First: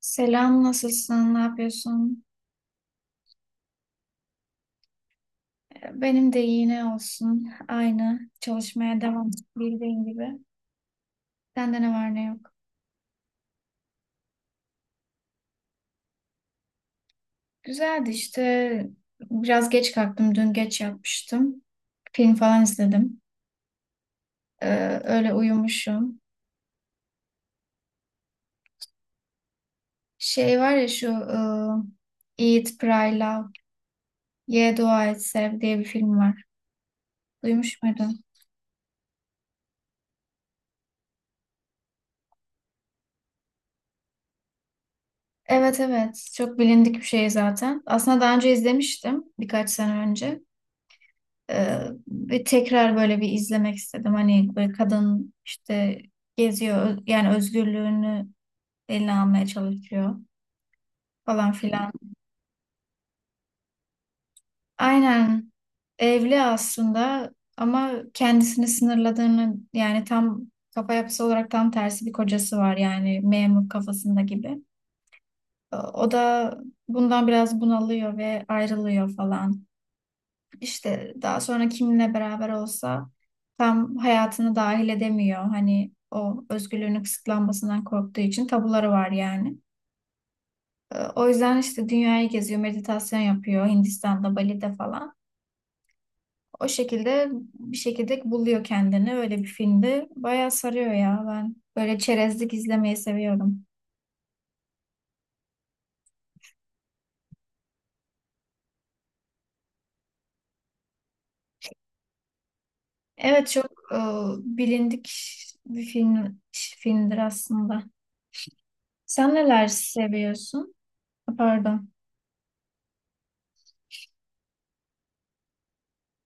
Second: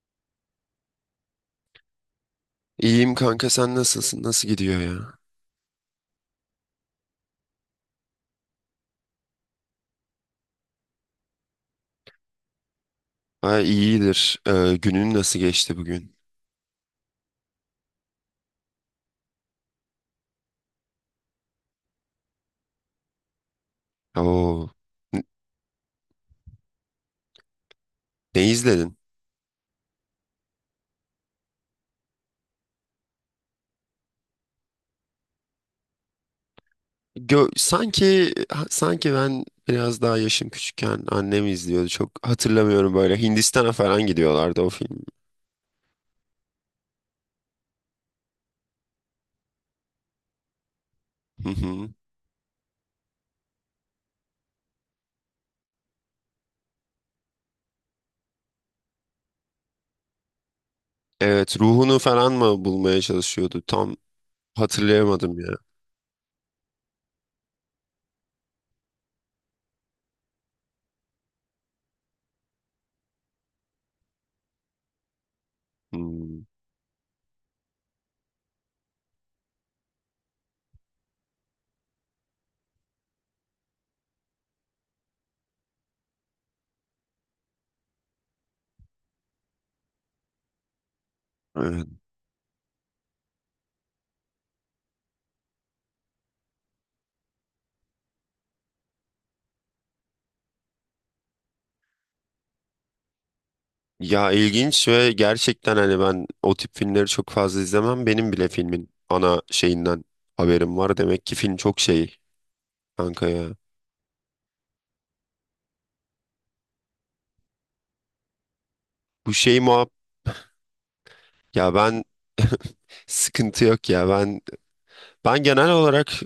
Selam, nasılsın? Ne yapıyorsun? İyiyim kanka sen nasılsın? Nasıl gidiyor ya? Benim de iyi ne olsun. Aynı. Çalışmaya devam bildiğin gibi. Sende ne var ne yok. Ha iyidir. Günün nasıl geçti bugün? Güzeldi işte. Biraz geç kalktım. Dün geç yapmıştım. Film falan izledim. Oo. N- Öyle uyumuşum. Ne izledin? Şey var ya şu Eat, Pray, Love, Ye, Dua Et, Sev diye bir film var. Duymuş muydun? Sanki ben biraz daha yaşım küçükken annem izliyordu. Çok hatırlamıyorum böyle. Hindistan'a falan gidiyorlardı o film. Evet evet. Çok bilindik bir şey zaten. Aslında daha önce izlemiştim. Birkaç sene önce. Hı Ee, hı. ve tekrar böyle bir izlemek istedim. Hani böyle kadın işte geziyor yani özgürlüğünü eline almaya çalışıyor falan Evet, filan. ruhunu falan mı bulmaya çalışıyordu? Tam hatırlayamadım ya. Aynen, evli aslında ama kendisini sınırladığını, yani tam kafa yapısı olarak tam tersi bir kocası var, yani memur kafasında gibi. O Hmm, da bundan biraz bunalıyor ve ayrılıyor falan. İşte daha sonra kiminle beraber olsa tam hayatını dahil edemiyor. Hani o özgürlüğünün kısıtlanmasından korktuğu için tabuları var yani. O yüzden evet. işte dünyayı geziyor, meditasyon yapıyor Hindistan'da, Bali'de falan. O şekilde bir şekilde buluyor kendini. Öyle bir filmde bayağı sarıyor ya. Ben böyle çerezlik izlemeyi seviyorum. Ya ilginç ve gerçekten hani ben o tip filmleri çok fazla izlemem. Benim bile filmin ana şeyinden haberim var. Demek ki film çok şey kanka ya. Evet, çok bilindik bir film filmdir aslında. Sen Bu şey neler muhab seviyorsun? ya Pardon. ben sıkıntı yok ya. Ben genel olarak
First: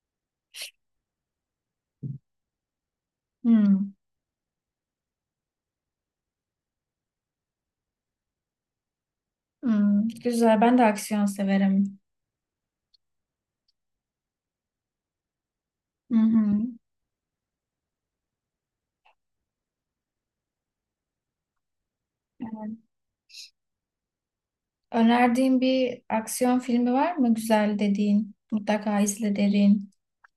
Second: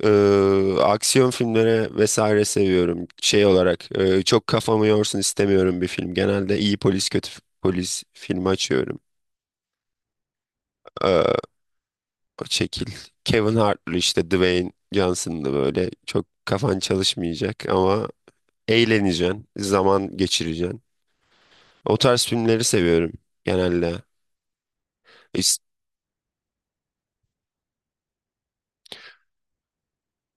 aksiyon filmleri vesaire seviyorum. Şey Hmm. olarak çok kafamı yorsun istemiyorum bir film. Genelde iyi polis kötü polis filmi açıyorum. Hmm, güzel. Ben de aksiyon E, severim. O şekil. Kevin Hart'lı işte Dwayne Johnson'lı böyle Hı çok hı. kafan çalışmayacak ama eğleneceksin, zaman geçireceksin. O tarz filmleri Evet. seviyorum genelde. İs- Önerdiğin bir aksiyon filmi var mı güzel dediğin? Mutlaka izle derin.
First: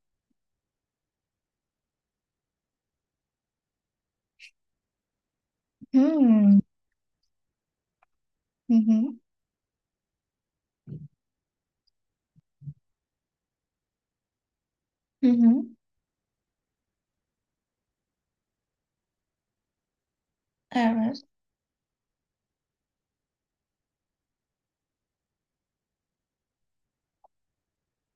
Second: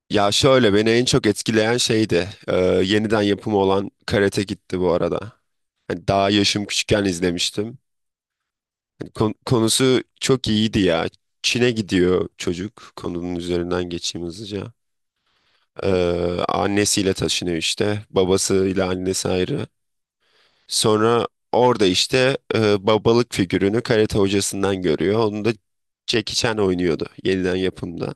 Ya şöyle beni en çok etkileyen şeydi. Yeniden yapımı olan Karate Kid'ti bu arada. Hani daha Hmm. yaşım küçükken izlemiştim. Hı Hani hı. Konusu çok iyiydi ya. Çin'e gidiyor çocuk. Konunun üzerinden geçeyim hızlıca. Hı hı. E, Annesiyle taşınıyor işte. Babasıyla annesi ayrı. Evet. Sonra orada işte babalık figürünü karate hocasından görüyor. Onu da Jackie Chan oynuyordu yeniden yapımda.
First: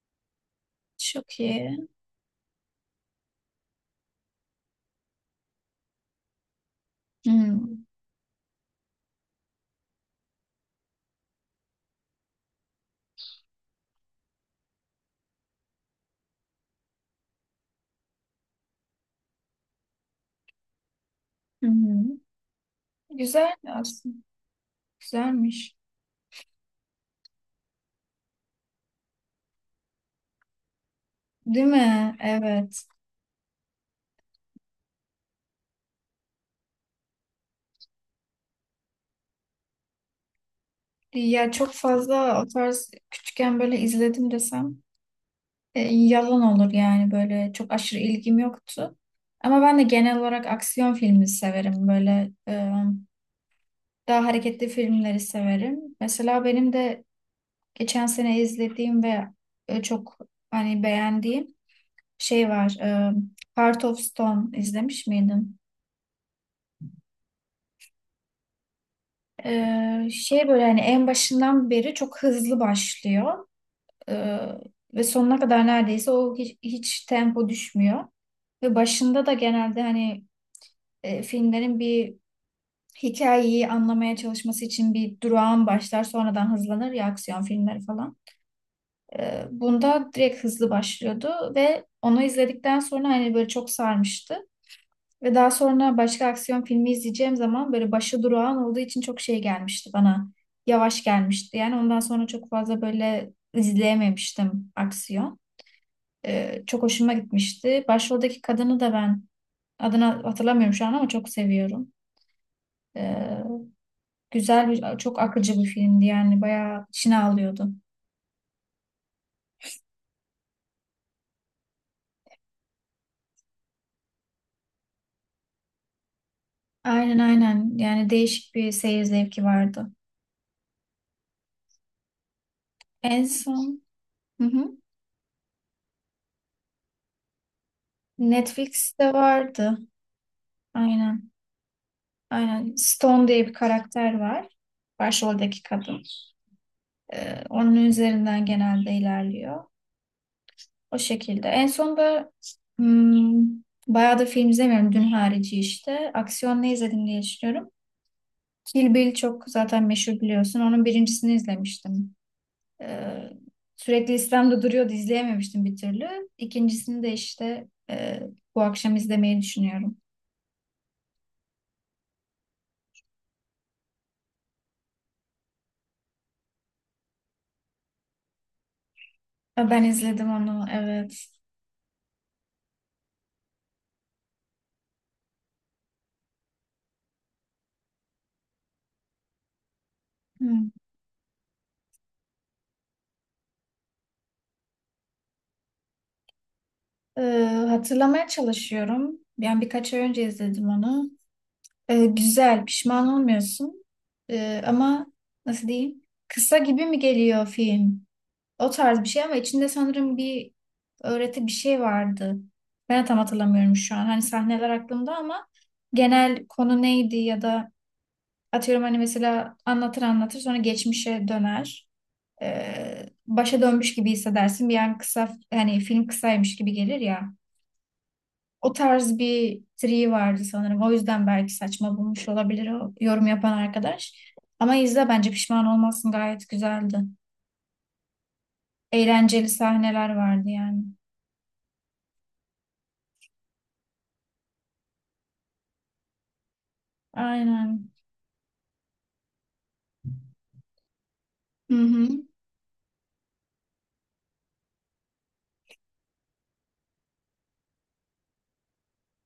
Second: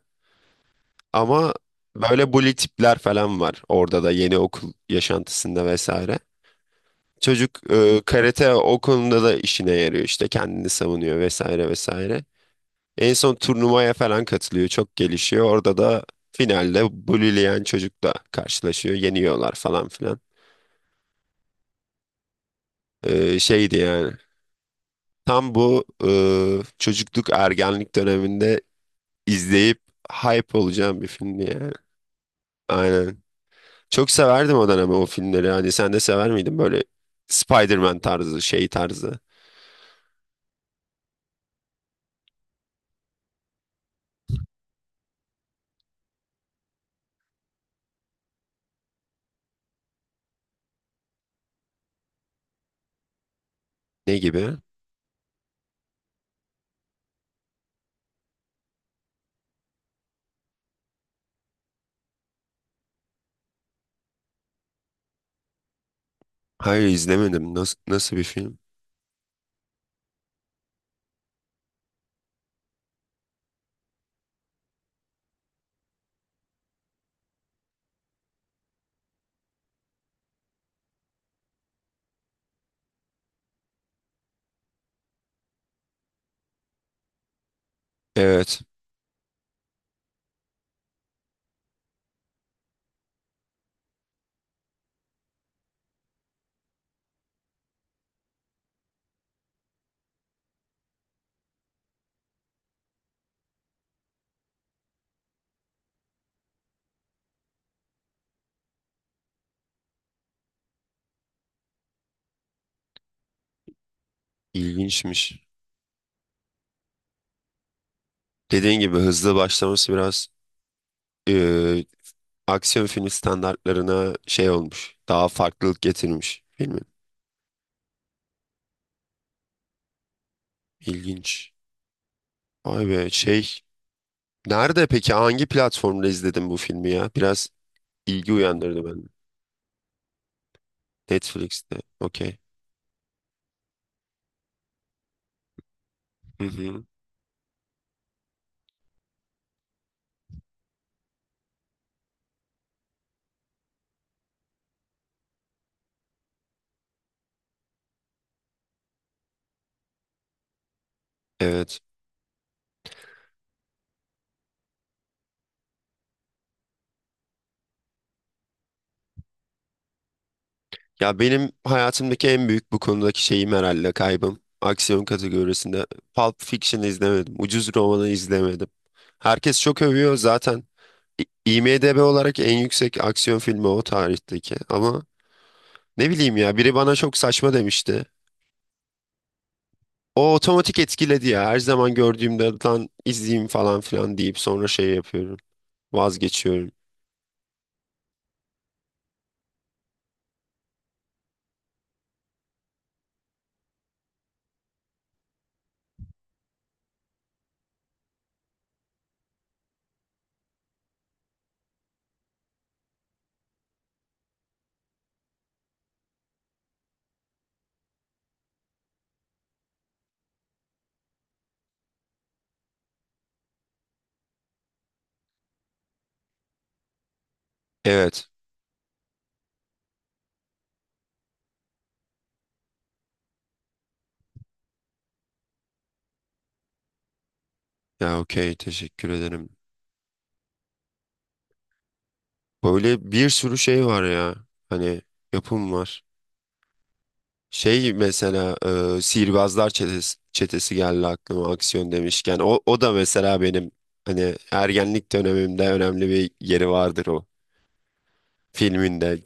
Çok Ama iyi. böyle bully tipler falan var orada da yeni okul yaşantısında vesaire. Çocuk Hmm. Karate o konuda da işine yarıyor işte kendini savunuyor vesaire vesaire. En son turnuvaya falan katılıyor çok gelişiyor. Orada da finalde bullyleyen çocukla karşılaşıyor yeniyorlar falan filan. Hı hı. Güzel Şeydi yani. aslında. Tam Güzelmiş. bu çocukluk ergenlik döneminde izleyip hype olacağım bir filmdi Değil yani. mi? Evet. Aynen. Çok severdim o dönem o filmleri. Hani sen de sever miydin böyle Spider-Man tarzı, şey tarzı? Ya çok fazla o tarz küçükken böyle izledim desem, yalan olur yani. Böyle çok aşırı ilgim yoktu. Ama ben de genel olarak aksiyon filmi severim. Böyle Ne daha gibi? hareketli filmleri severim. Mesela benim de geçen sene izlediğim ve çok hani beğendiğim şey var. Heart of Stone izlemiş miydin? Hayır izlemedim. Nasıl, nasıl bir film? Şey böyle hani en başından beri çok hızlı başlıyor. E, ve sonuna kadar neredeyse o hiç tempo düşmüyor. Ve başında da genelde hani filmlerin bir hikayeyi anlamaya çalışması için bir durağan başlar, sonradan hızlanır ya aksiyon filmleri falan. Evet, Bunda direkt hızlı başlıyordu ve onu izledikten sonra hani böyle çok sarmıştı. Ve daha sonra başka aksiyon filmi izleyeceğim zaman böyle başı durağan olduğu için çok şey gelmişti bana. Yavaş gelmişti. Yani ondan sonra çok fazla böyle izleyememiştim aksiyon. Çok hoşuma gitmişti. Başroldeki kadını da ben adını hatırlamıyorum şu an, ama çok seviyorum. E, Güzel bir, çok ilginçmiş. akıcı bir filmdi yani. Bayağı içine alıyordu. Dediğin gibi hızlı başlaması biraz e, aksiyon filmi standartlarına şey olmuş. Daha farklılık getirmiş filmin. Aynen aynen. Yani değişik bir seyir zevki vardı. İlginç. Vay be En şey son, hı hı. nerede peki hangi platformda izledin bu filmi ya? Biraz ilgi uyandırdı bende. Netflix'te vardı. Aynen. Netflix'te. Okey. Aynen. Stone diye bir karakter var. Başroldeki kadın. Hı hı. Onun üzerinden genelde ilerliyor. O şekilde. En son da hmm, bayağı da film izlemiyorum. Dün harici işte. Aksiyon ne izledim diye düşünüyorum. Kill Bill çok zaten meşhur, biliyorsun. Onun birincisini Evet. izlemiştim. Ee, sürekli listemde duruyordu, izleyememiştim bir türlü. İkincisini de işte bu akşam izlemeyi düşünüyorum. Ya benim hayatımdaki en büyük bu konudaki şeyim herhalde kaybım. Aksiyon kategorisinde Pulp Fiction izlemedim. Ucuz Roman'ı izlemedim. Herkes Ha, çok ben övüyor izledim zaten. onu, evet. İ- IMDb olarak en yüksek aksiyon filmi o tarihteki. Ama ne bileyim ya biri bana çok saçma demişti. O Hı. otomatik etkiledi ya. Her zaman gördüğümde lan izleyeyim falan filan deyip sonra şey yapıyorum. Vazgeçiyorum. Ee, hatırlamaya çalışıyorum. Yani birkaç ay önce izledim onu. Güzel, pişman olmuyorsun. Ama nasıl diyeyim? Kısa gibi mi geliyor film? O tarz bir şey, ama içinde sanırım bir öğreti, bir şey vardı. Ben de tam hatırlamıyorum şu an. Hani sahneler aklımda, ama genel konu neydi ya da... Atıyorum hani, mesela anlatır anlatır sonra geçmişe döner. Başa dönmüş gibi hissedersin. Bir an kısa, hani film kısaymış gibi gelir ya. Evet. O tarz bir triği vardı sanırım. O yüzden belki saçma bulmuş olabilir o yorum yapan arkadaş. Ama izle, bence pişman olmazsın, gayet güzeldi. Ya okey teşekkür Eğlenceli ederim. sahneler vardı yani. Böyle bir sürü şey var ya. Hani yapım var. Aynen. Şey mesela Sihirbazlar Çetesi, Çetesi geldi aklıma Hı aksiyon hı. demişken. O da mesela benim hani ergenlik dönemimde önemli bir yeri vardır o filminde.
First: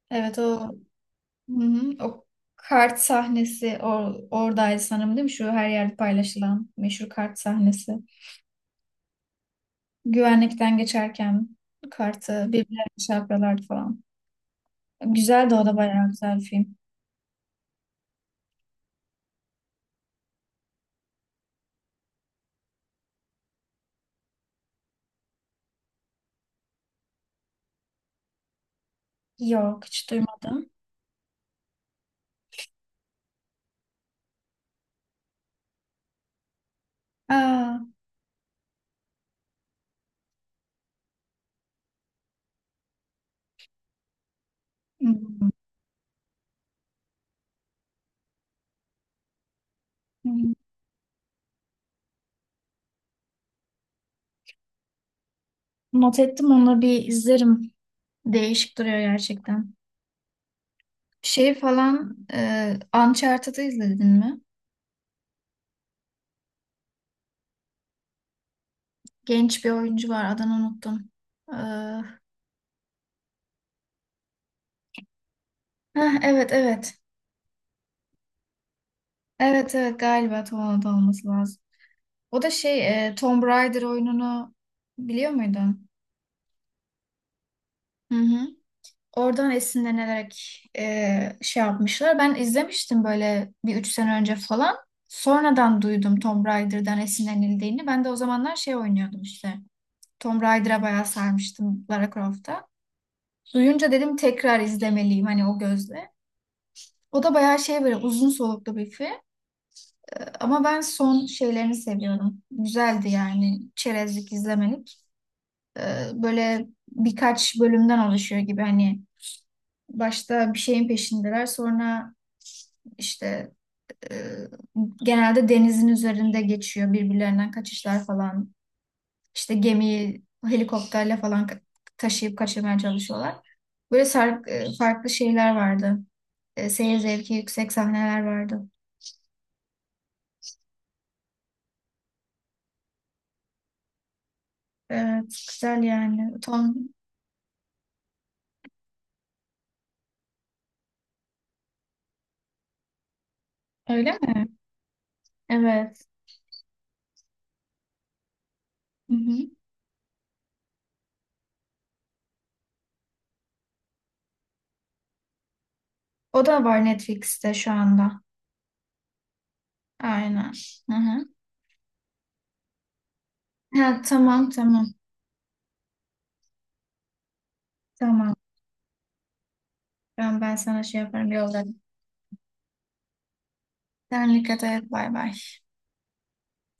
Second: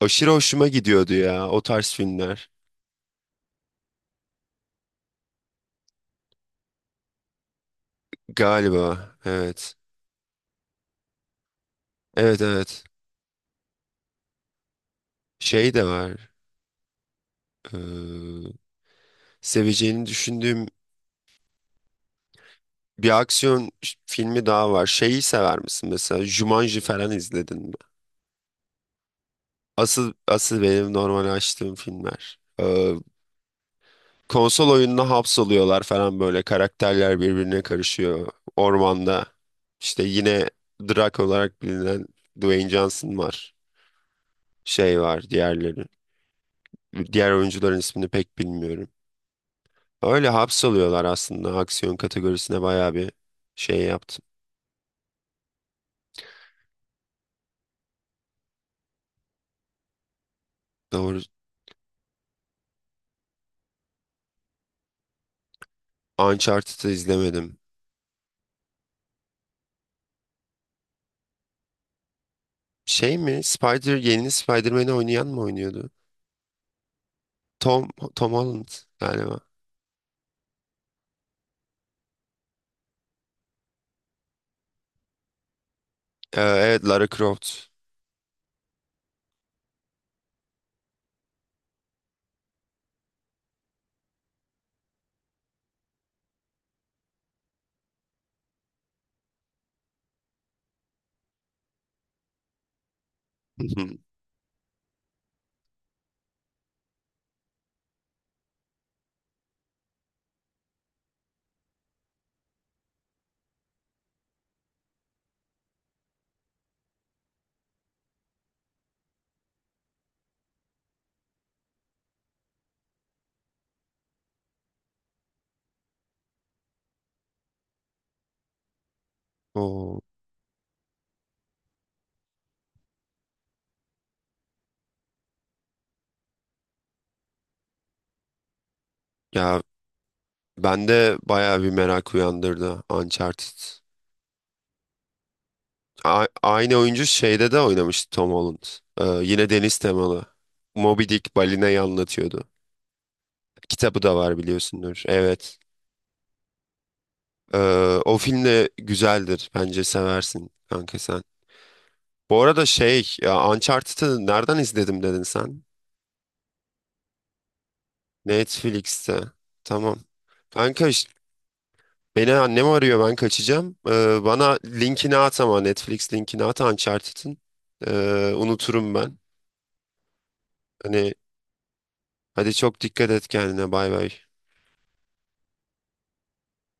Aşırı Evet, o, hoşuma gidiyordu ya hı o tarz hı. O filmler. kart sahnesi oradaydı sanırım, değil mi? Şu her yerde paylaşılan meşhur kart sahnesi. Galiba evet. Güvenlikten geçerken Evet kartı evet. birbirlerine çarpıyorlardı falan. Güzeldi, o Şey da de bayağı var. güzel bir film. eee, Seveceğini düşündüğüm bir aksiyon filmi daha var. Şeyi sever misin mesela? Jumanji falan izledin mi? Yok, hiç Asıl asıl duymadım. benim normal açtığım filmler. Konsol oyununa hapsoluyorlar falan böyle. Karakterler birbirine Aa, karışıyor. Ormanda. İşte yine Drake olarak bilinen Dwayne Johnson var. Şey var hmm, diğerleri. Diğer oyuncuların ismini pek bilmiyorum. Öyle hmm. hapsoluyorlar aslında. Aksiyon kategorisine bayağı bir şey yaptım. Not ettim, onu bir izlerim. Değişik duruyor gerçekten. Doğru. Şey falan Uncharted'ı izledin mi? Uncharted'ı izlemedim. Genç bir oyuncu var, adını unuttum. Ee, Şey mi? Spider, yeni Spider-Man'i oynayan mı oynuyordu? Evet evet. Tom, Tom Holland galiba. Evet evet, galiba Tom Holland olması lazım. O da şey Tomb Raider oyununu biliyor muydun? Evet Lara Croft. Hı hı. Oradan esinlenerek şey yapmışlar. Ben izlemiştim böyle bir 3 sene önce falan. Sonradan duydum Tomb Raider'dan esinlenildiğini. Ben de o zamanlar şey oynuyordum işte. Tomb Raider'a bayağı sarmıştım, Lara Croft'a. Hı Duyunca hı. dedim tekrar izlemeliyim hani o gözle. O da bayağı şey, böyle uzun soluklu bir film. Ama ben son şeylerini seviyorum. Güzeldi yani, çerezlik izlemelik. E, böyle birkaç bölümden oluşuyor gibi hani. Başta bir şeyin peşindeler. Sonra işte e, genelde denizin üzerinde geçiyor. Birbirlerinden kaçışlar falan. İşte Oo, gemiyi helikopterle falan taşıyıp kaçırmaya çalışıyorlar. Böyle farklı şeyler vardı. Seyir zevki yüksek sahneler vardı. ya bende bayağı bir merak uyandırdı Uncharted. Evet, güzel yani. Tom, Aynı oyuncu şeyde de oynamıştı Tom Holland. Yine deniz temalı. Moby Dick balinayı anlatıyordu. Kitabı öyle da var mi? biliyorsundur. Evet. Evet. Ee, O film de Hı hı. güzeldir. Bence seversin kanka sen. Bu arada şey, ya Uncharted'ı nereden izledim dedin sen? O da var Netflix'te şu anda. Netflix'te. Tamam. Aynen. Kanka Hı hı. beni annem arıyor ben kaçacağım. Ha, tamam Bana tamam. linkini at ama Netflix linkini at Uncharted'ın. Tamam. Unuturum ben. Ben sana şey Hani yaparım yolda. hadi çok dikkat et kendine bay bay. Sen dikkat et. Bay bay.